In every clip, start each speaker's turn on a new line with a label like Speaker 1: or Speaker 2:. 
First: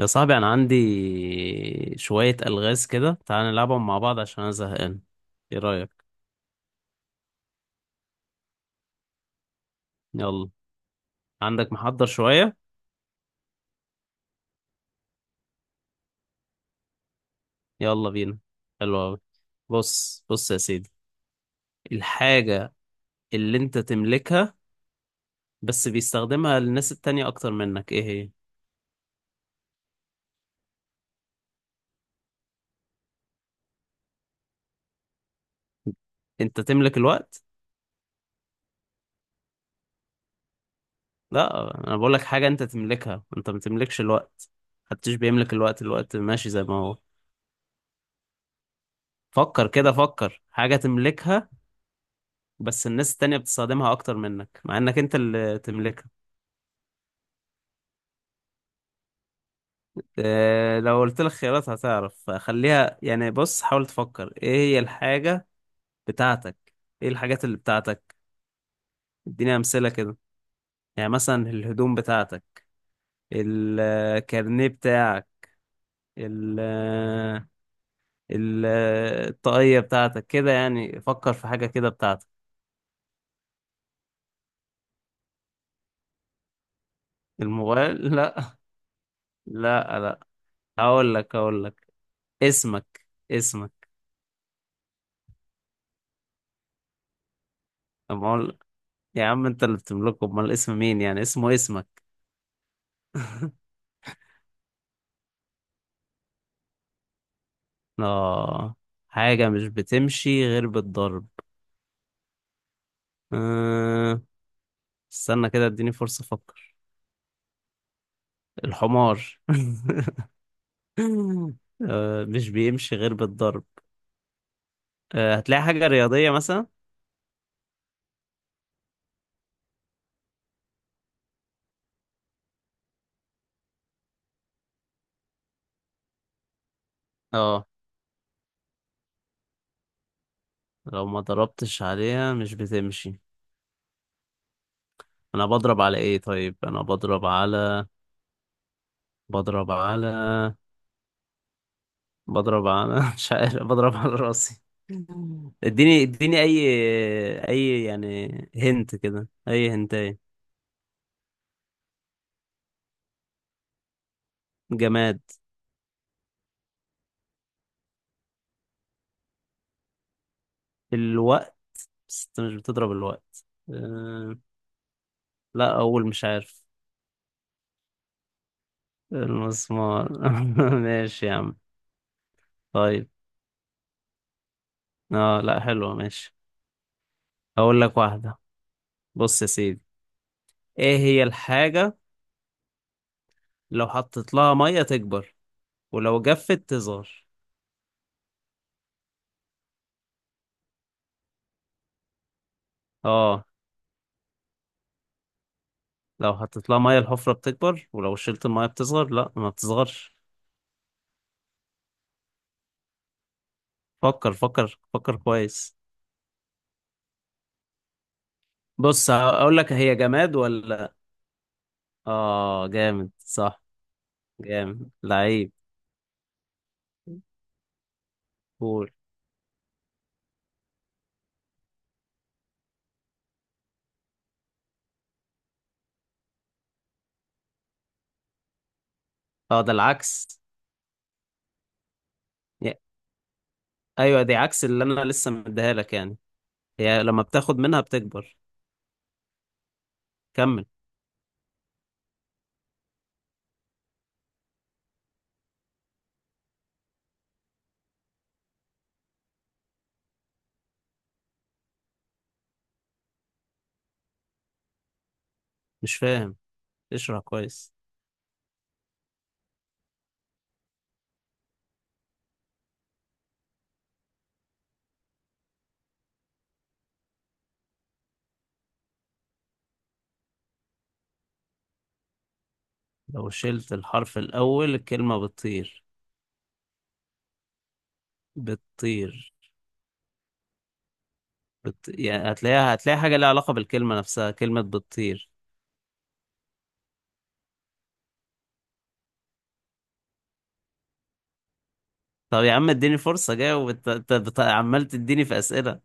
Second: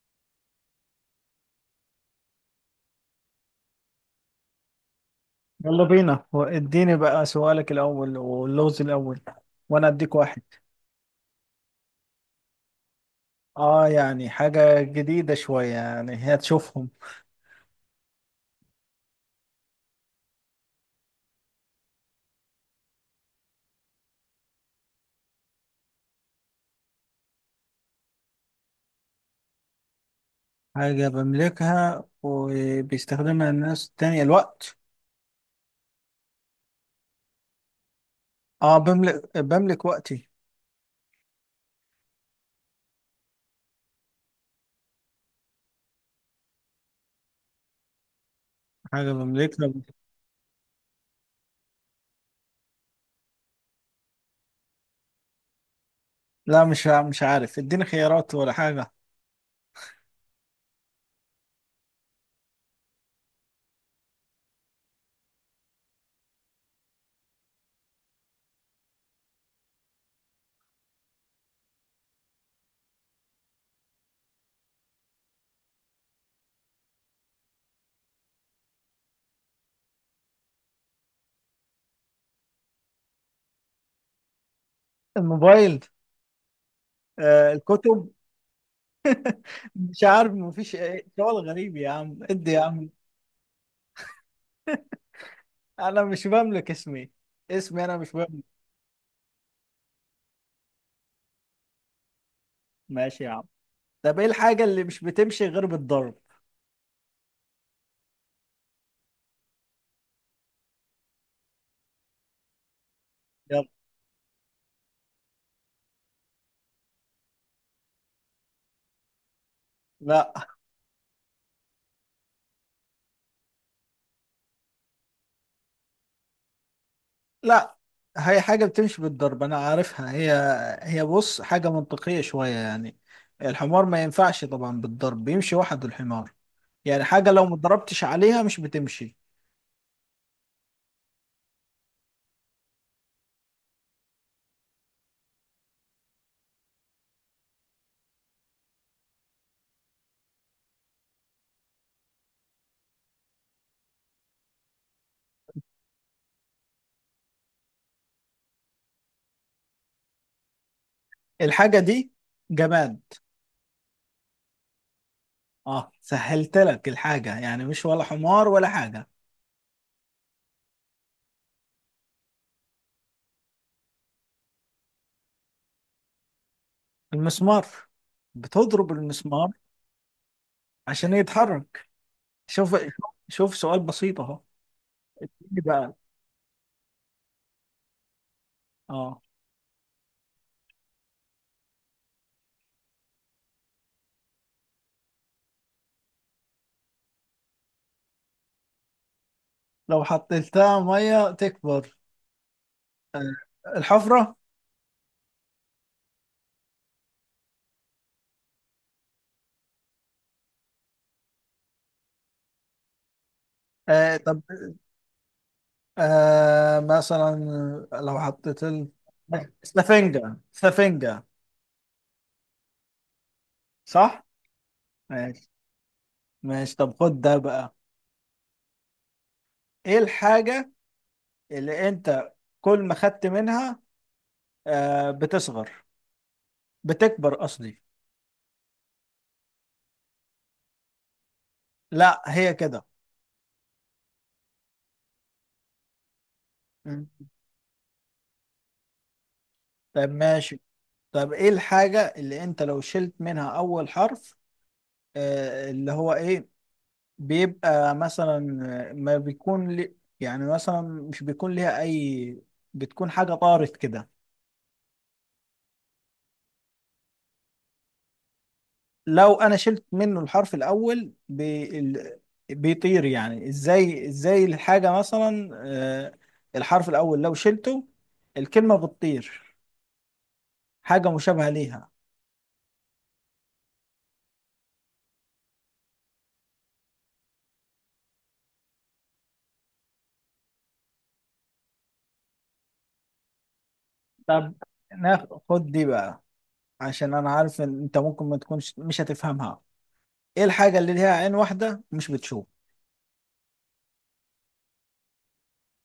Speaker 1: يا صاحبي انا عندي شوية الغاز كده، تعال نلعبهم مع بعض عشان انا زهقان. ايه
Speaker 2: يلا
Speaker 1: رأيك؟
Speaker 2: بينا، اديني بقى سؤالك الأول واللغز الأول وأنا أديك واحد.
Speaker 1: يلا عندك محضر شوية؟
Speaker 2: يعني حاجة جديدة شوية يعني هي تشوفهم.
Speaker 1: يلا بينا. حلو أوي. بص يا سيدي، الحاجة اللي انت تملكها بس بيستخدمها الناس التانية اكتر منك، ايه هي؟
Speaker 2: حاجة بملكها وبيستخدمها الناس التانية الوقت.
Speaker 1: انت تملك الوقت؟
Speaker 2: آه بملك وقتي.
Speaker 1: لا انا بقولك حاجة انت تملكها، انت ما تملكش الوقت. محدش بيملك الوقت، الوقت ماشي زي ما هو.
Speaker 2: حاجة
Speaker 1: فكر
Speaker 2: بملكها.
Speaker 1: كده، فكر حاجة تملكها بس الناس التانية بتستخدمها أكتر منك مع إنك أنت اللي تملكها.
Speaker 2: لا، مش عارف، اديني خيارات ولا حاجة.
Speaker 1: لو قلت لك خيارات هتعرف، خليها يعني. بص حاول تفكر إيه هي الحاجة بتاعتك، إيه الحاجات اللي بتاعتك. اديني أمثلة كده، يعني مثلا الهدوم بتاعتك، الكارنيه بتاعك، ال ال- الطاقية بتاعتك كده، يعني فكر في حاجة كده بتاعتك.
Speaker 2: الموبايل. آه الكتب.
Speaker 1: الموبايل؟ لا، لا
Speaker 2: مش
Speaker 1: لا
Speaker 2: عارف، مفيش
Speaker 1: هقول
Speaker 2: سؤال
Speaker 1: لك هقول
Speaker 2: غريب يا
Speaker 1: لك
Speaker 2: عم، ادي يا عم.
Speaker 1: اسمك. اسمك.
Speaker 2: أنا مش بملك اسمي. اسمي أنا مش بملك.
Speaker 1: يا عم انت اللي بتملكه، امال اسم مين يعني اسمه اسمك؟
Speaker 2: ماشي يا عم. طب ايه الحاجة اللي مش بتمشي غير بالضرب؟
Speaker 1: اه، حاجة مش بتمشي غير بالضرب.
Speaker 2: يلا.
Speaker 1: أه... استنى كده، اديني فرصة افكر. الحمار؟
Speaker 2: لا.
Speaker 1: مش بيمشي غير بالضرب. هتلاقي حاجة رياضية مثلا.
Speaker 2: لا، هي حاجة بتمشي بالضرب أنا عارفها هي. هي بص حاجة منطقية شوية يعني. الحمار ما ينفعش، طبعا بالضرب بيمشي وحده الحمار. يعني حاجة لو ما
Speaker 1: اه،
Speaker 2: ضربتش عليها مش بتمشي.
Speaker 1: لو ما ضربتش عليها مش بتمشي. انا بضرب على ايه؟ طيب انا بضرب على، بضرب على بضرب انا مش عارف، بضرب على راسي؟ اديني اي، اي يعني؟ هنت كده، اي هنتايه؟
Speaker 2: الحاجة دي جماد.
Speaker 1: جماد.
Speaker 2: اه سهلت لك الحاجة، يعني مش ولا حمار ولا حاجة.
Speaker 1: الوقت؟ بس انت مش بتضرب الوقت. لا اول مش عارف.
Speaker 2: المسمار. بتضرب المسمار
Speaker 1: المسمار؟
Speaker 2: عشان
Speaker 1: ماشي يا عم.
Speaker 2: يتحرك. شوف.
Speaker 1: طيب
Speaker 2: شوف سؤال بسيط اهو. إيه
Speaker 1: اه لا
Speaker 2: بقى.
Speaker 1: حلوة، ماشي. هقول لك واحدة.
Speaker 2: اه.
Speaker 1: بص يا سيدي، ايه هي الحاجة لو حطيت لها مية تكبر، ولو جفت تصغر؟
Speaker 2: لو حطيتها ميه تكبر.
Speaker 1: اه،
Speaker 2: الحفره.
Speaker 1: لو حطيت لها مية الحفرة بتكبر، ولو شلت المية بتصغر، لا ما بتصغرش.
Speaker 2: آه
Speaker 1: فكر
Speaker 2: طب.
Speaker 1: فكر كويس.
Speaker 2: آه مثلا لو حطيت
Speaker 1: بص اقول لك، هي
Speaker 2: سفنجه
Speaker 1: جماد ولا؟
Speaker 2: سفنجه.
Speaker 1: اه جامد، صح.
Speaker 2: صح.
Speaker 1: جامد
Speaker 2: ماشي.
Speaker 1: لعيب.
Speaker 2: ماشي طب خد ده بقى.
Speaker 1: قول.
Speaker 2: ايه الحاجه اللي انت كل ما خدت منها آه بتصغر، بتكبر قصدي.
Speaker 1: اه ده العكس.
Speaker 2: لا هي
Speaker 1: يا-
Speaker 2: كده.
Speaker 1: ايوه، دي عكس اللي انا لسه مديها لك يعني. هي
Speaker 2: مم.
Speaker 1: لما بتاخد منها بتكبر.
Speaker 2: طب ماشي.
Speaker 1: كمل.
Speaker 2: طب ايه الحاجه اللي انت لو شلت منها اول حرف؟ اللي هو ايه؟ بيبقى مثلا ما بيكون لي، يعني مثلا مش بيكون ليها اي، بتكون حاجة طارت كده.
Speaker 1: مش فاهم، اشرح كويس.
Speaker 2: لو انا شلت منه الحرف الاول بيطير، يعني ازاي؟ ازاي الحاجة مثلا؟ الحرف الاول لو شلته الكلمة بتطير، حاجة مشابهة ليها.
Speaker 1: لو شلت الحرف الاول الكلمه بتطير؟ بتطير، يعني هتلاقيها، هتلاقي حاجه ليها علاقه بالكلمه نفسها،
Speaker 2: طب
Speaker 1: كلمه بتطير.
Speaker 2: ناخد دي بقى، عشان انا عارف ان انت ممكن ما تكونش مش هتفهمها. ايه الحاجة اللي ليها عين واحدة مش
Speaker 1: طب
Speaker 2: بتشوف؟
Speaker 1: يا عم اديني فرصه جاوب، انت أنت عمال تديني في اسئله.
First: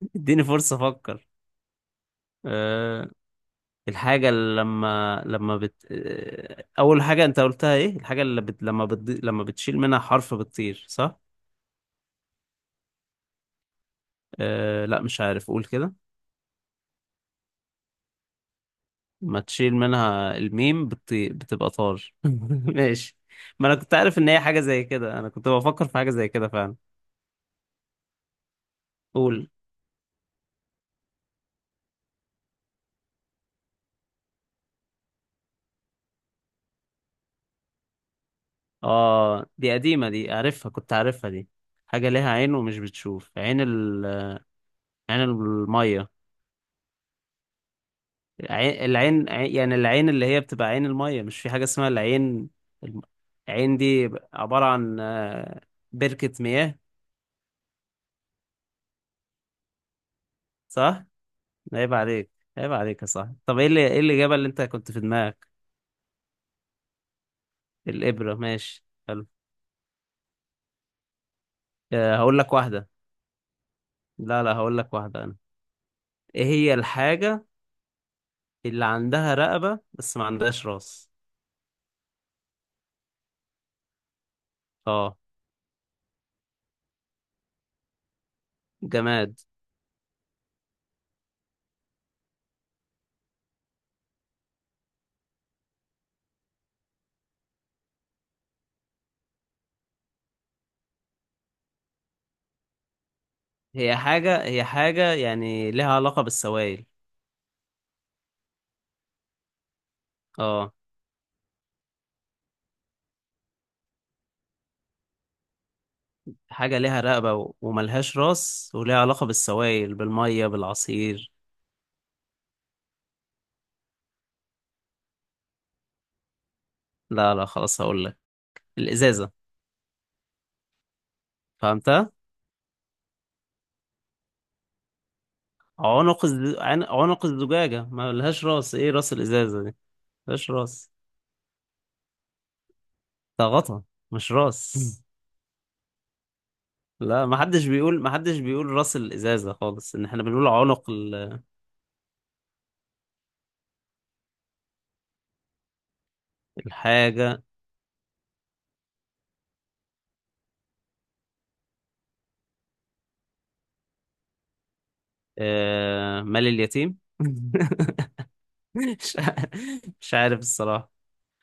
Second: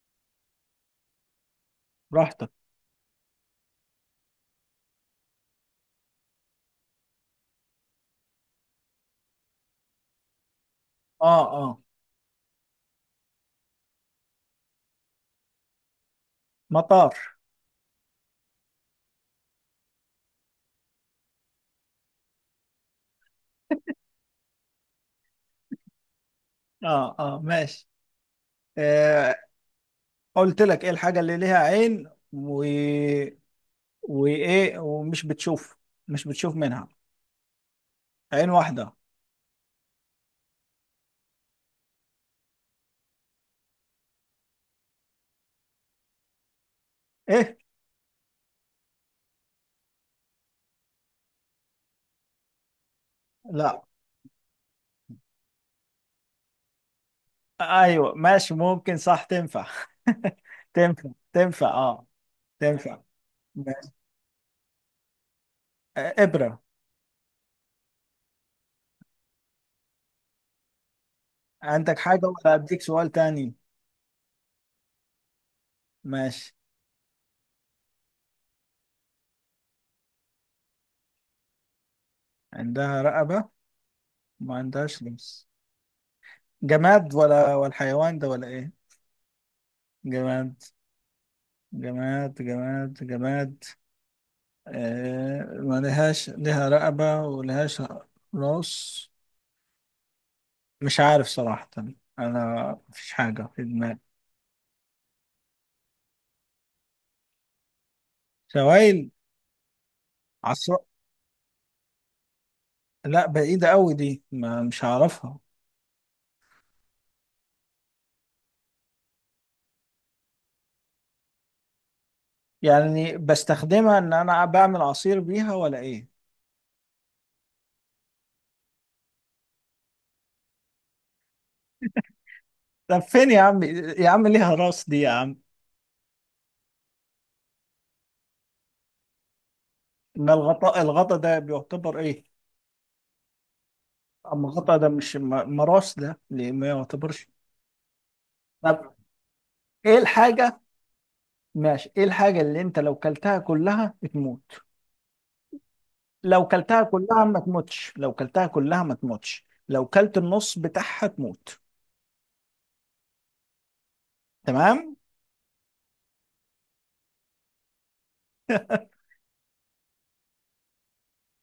Speaker 1: اديني فرصه افكر.
Speaker 2: براحتك.
Speaker 1: أه، الحاجة اللي لما بت أه أول حاجة أنت قلتها إيه؟ الحاجة اللي لما بتشيل منها حرف بتطير، صح؟
Speaker 2: اه اه.
Speaker 1: أه لا مش عارف، قول كده.
Speaker 2: مطار.
Speaker 1: ما تشيل منها الميم بتبقى طار. ماشي. ما أنا كنت عارف إن هي حاجة زي كده، أنا كنت بفكر في حاجة زي كده فعلا.
Speaker 2: اه اه ماشي. آه.
Speaker 1: قول.
Speaker 2: قلت لك ايه الحاجة اللي ليها عين و... وايه ومش بتشوف، مش بتشوف منها، عين واحدة.
Speaker 1: آه دي قديمة، دي عارفها، كنت عارفها دي. حاجة ليها عين ومش بتشوف، عين عين المية.
Speaker 2: ايه.
Speaker 1: العين يعني العين اللي هي بتبقى عين المية، مش في حاجة اسمها العين؟ الم- العين
Speaker 2: لا،
Speaker 1: دي عبارة عن بركة مياه.
Speaker 2: ايوه ماشي ممكن، صح تنفع.
Speaker 1: صح؟
Speaker 2: تنفع، تنفع
Speaker 1: عيب
Speaker 2: اه.
Speaker 1: عليك، عيب
Speaker 2: تنفع.
Speaker 1: عليك يا صاحبي. طب ايه اللي،
Speaker 2: ماشي.
Speaker 1: ايه الإجابة اللي انت كنت في دماغك؟
Speaker 2: آه ابرة.
Speaker 1: الإبرة، ماشي حلو.
Speaker 2: عندك حاجة
Speaker 1: هقول لك
Speaker 2: ولا اديك
Speaker 1: واحدة.
Speaker 2: سؤال تاني؟
Speaker 1: لا. هقول لك واحدة أنا. ايه
Speaker 2: ماشي.
Speaker 1: هي الحاجة اللي عندها رقبة بس ما عندهاش راس؟
Speaker 2: عندها رقبة، ما عندهاش
Speaker 1: اه
Speaker 2: لمس. جماد ولا ولا حيوان ده ولا ايه؟
Speaker 1: جماد.
Speaker 2: جماد. جماد، جماد، جماد. آه، ما لهاش، لها رقبة ولهاش راس. مش عارف صراحة، أنا مفيش حاجة في
Speaker 1: هي
Speaker 2: دماغي.
Speaker 1: حاجة، يعني لها علاقة بالسوائل.
Speaker 2: سوائل.
Speaker 1: اه،
Speaker 2: عصر. لا بعيدة أوي دي، ما مش هعرفها.
Speaker 1: حاجة ليها رقبة وملهاش راس وليها علاقة بالسوائل، بالمية، بالعصير.
Speaker 2: يعني بستخدمها إن أنا بعمل عصير بيها ولا إيه؟
Speaker 1: لا. خلاص هقول لك. الإزازة، فهمتها؟
Speaker 2: طب فين يا عم؟ يا عم ليها راس دي يا عم.
Speaker 1: عنق عنق الزجاجة ملهاش راس، ايه راس الإزازة دي؟
Speaker 2: ما
Speaker 1: ملهاش
Speaker 2: الغطاء،
Speaker 1: راس،
Speaker 2: الغطا ده بيعتبر إيه؟
Speaker 1: ده غطا مش
Speaker 2: أما
Speaker 1: راس.
Speaker 2: الغطا ده مش ما راس، ده ليه ما يعتبرش؟
Speaker 1: لا، ما حدش بيقول
Speaker 2: طب
Speaker 1: راس الإزازة خالص،
Speaker 2: إيه
Speaker 1: ان احنا بنقول
Speaker 2: الحاجة.
Speaker 1: عنق ال-.
Speaker 2: ماشي، إيه الحاجة اللي أنت لو كلتها كلها بتموت؟ لو كلتها كلها ما
Speaker 1: الحاجة،
Speaker 2: تموتش، لو كلتها كلها ما تموتش، لو كلت النص بتاعها تموت. تمام.
Speaker 1: مال اليتيم. مش ع- مش عارف الصراحة.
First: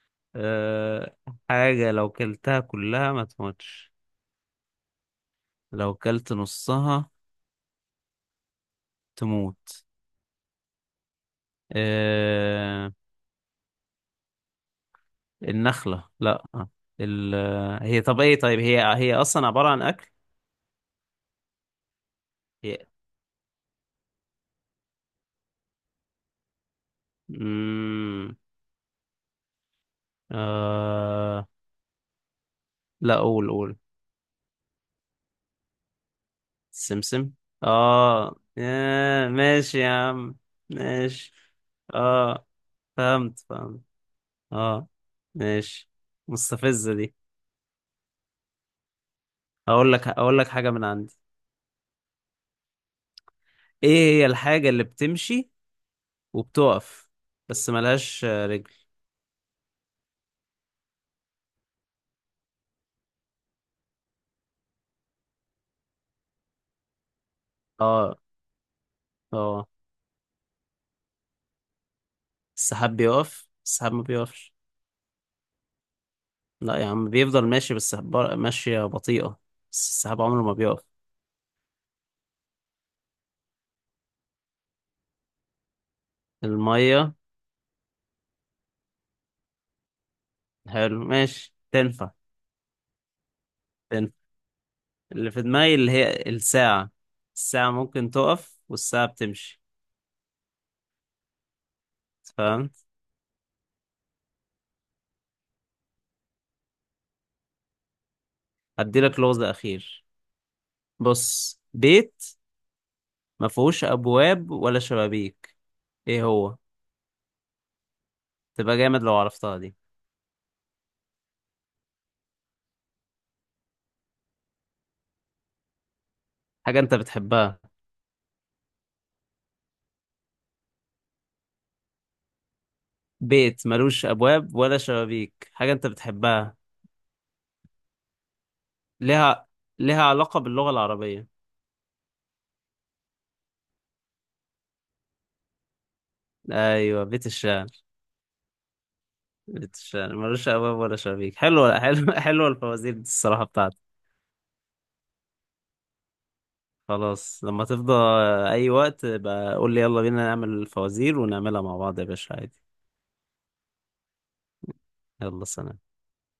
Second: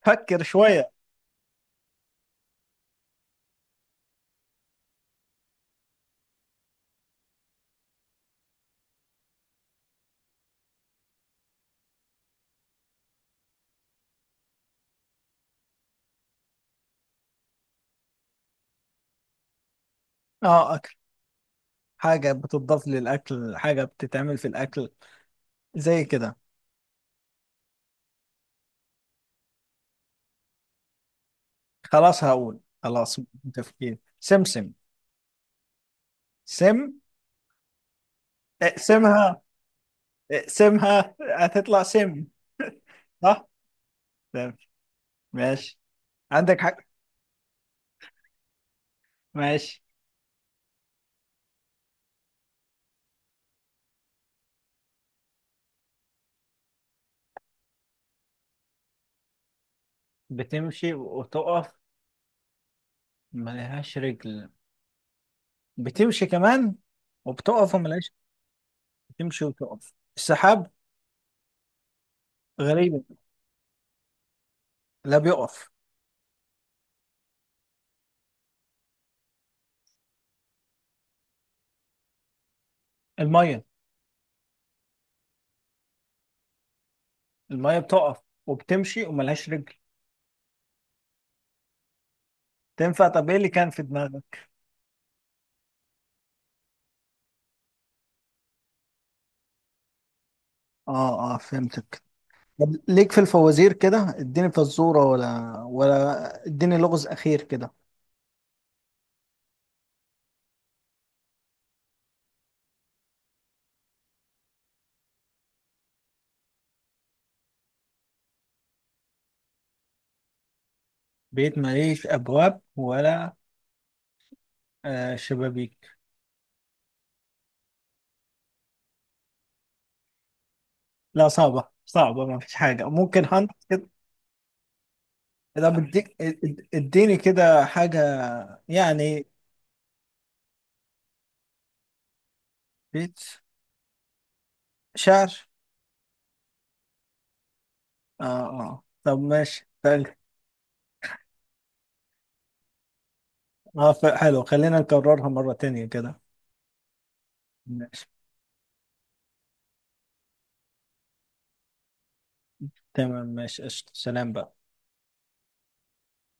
Speaker 2: فكر شوية.
Speaker 1: آه... حاجة لو كلتها كلها ما تموتش، لو كلت نصها تموت. آه... النخلة؟ لا. ال... هي طب ايه، طيب هي، اصلا عبارة عن اكل؟
Speaker 2: اه اكل. حاجة
Speaker 1: هي
Speaker 2: بتضاف للاكل، حاجة بتتعمل في الاكل، زي كده.
Speaker 1: مم... آه...
Speaker 2: خلاص هقول،
Speaker 1: لا
Speaker 2: خلاص.
Speaker 1: قول، قول.
Speaker 2: تفكير. سمسم. سم.
Speaker 1: سمسم؟ اه، آه
Speaker 2: اقسمها،
Speaker 1: ماشي يا عم.
Speaker 2: اقسمها
Speaker 1: ماشي،
Speaker 2: هتطلع سم.
Speaker 1: اه. فهمت،
Speaker 2: صح. تمام.
Speaker 1: اه
Speaker 2: ماشي.
Speaker 1: ماشي.
Speaker 2: عندك حق.
Speaker 1: مستفزة دي.
Speaker 2: ماشي.
Speaker 1: اقول لك حاجة من عندي. ايه هي الحاجة اللي بتمشي وبتقف بس ملهاش رجل؟
Speaker 2: بتمشي وتقف ملهاش رجل. بتمشي كمان وبتقف وملهاش.
Speaker 1: اه
Speaker 2: تمشي
Speaker 1: اه.
Speaker 2: وتقف، السحاب.
Speaker 1: السحاب
Speaker 2: غريبة.
Speaker 1: بيقف؟ السحاب ما بيقفش.
Speaker 2: لا بيقف.
Speaker 1: لا يا عم بيفضل ماشي بس ماشية بطيئة، بس السحاب عمره ما بيقف.
Speaker 2: المية.
Speaker 1: المية؟
Speaker 2: المية بتقف وبتمشي وملهاش رجل.
Speaker 1: حلو ماشي، تنفع.
Speaker 2: تنفع، طب ايه اللي كان في
Speaker 1: تنفع.
Speaker 2: دماغك؟
Speaker 1: اللي في دماغي اللي هي الساعة، الساعة ممكن تقف والساعة بتمشي.
Speaker 2: اه اه فهمتك.
Speaker 1: فاهم.
Speaker 2: طب ليك في الفوازير كده، اديني فزورة ولا ولا اديني لغز أخير كده.
Speaker 1: هديلك لغز أخير. بص، بيت ما فيهوش أبواب ولا شبابيك، ايه هو؟ تبقى جامد لو عرفتها دي.
Speaker 2: بيت، ماليش أبواب ولا شبابيك.
Speaker 1: حاجة انت بتحبها.
Speaker 2: لا صعبة، صعبة. ما فيش حاجة ممكن هنت
Speaker 1: بيت
Speaker 2: كده.
Speaker 1: ملوش أبواب ولا شبابيك،
Speaker 2: ده
Speaker 1: حاجة انت
Speaker 2: بديك،
Speaker 1: بتحبها،
Speaker 2: اديني كده حاجة يعني.
Speaker 1: لها، لها علاقة باللغة العربية.
Speaker 2: بيت شعر.
Speaker 1: أيوة، بيت الشعر.
Speaker 2: اه. اه طب ماشي.
Speaker 1: بيت الشعر ملوش أبواب ولا شبابيك، حلوة، حلوة. حلوة الفوازير دي الصراحة بتاعتي.
Speaker 2: اه، حلو، خلينا نكررها مرة تانية كده.
Speaker 1: خلاص لما تفضى.
Speaker 2: ماشي.
Speaker 1: أي وقت بقى قول لي يلا بينا نعمل الفوازير ونعملها مع بعض يا باشا، عادي.
Speaker 2: تمام، ماشي، قشطة، سلام بقى.
Speaker 1: يلا، سلام.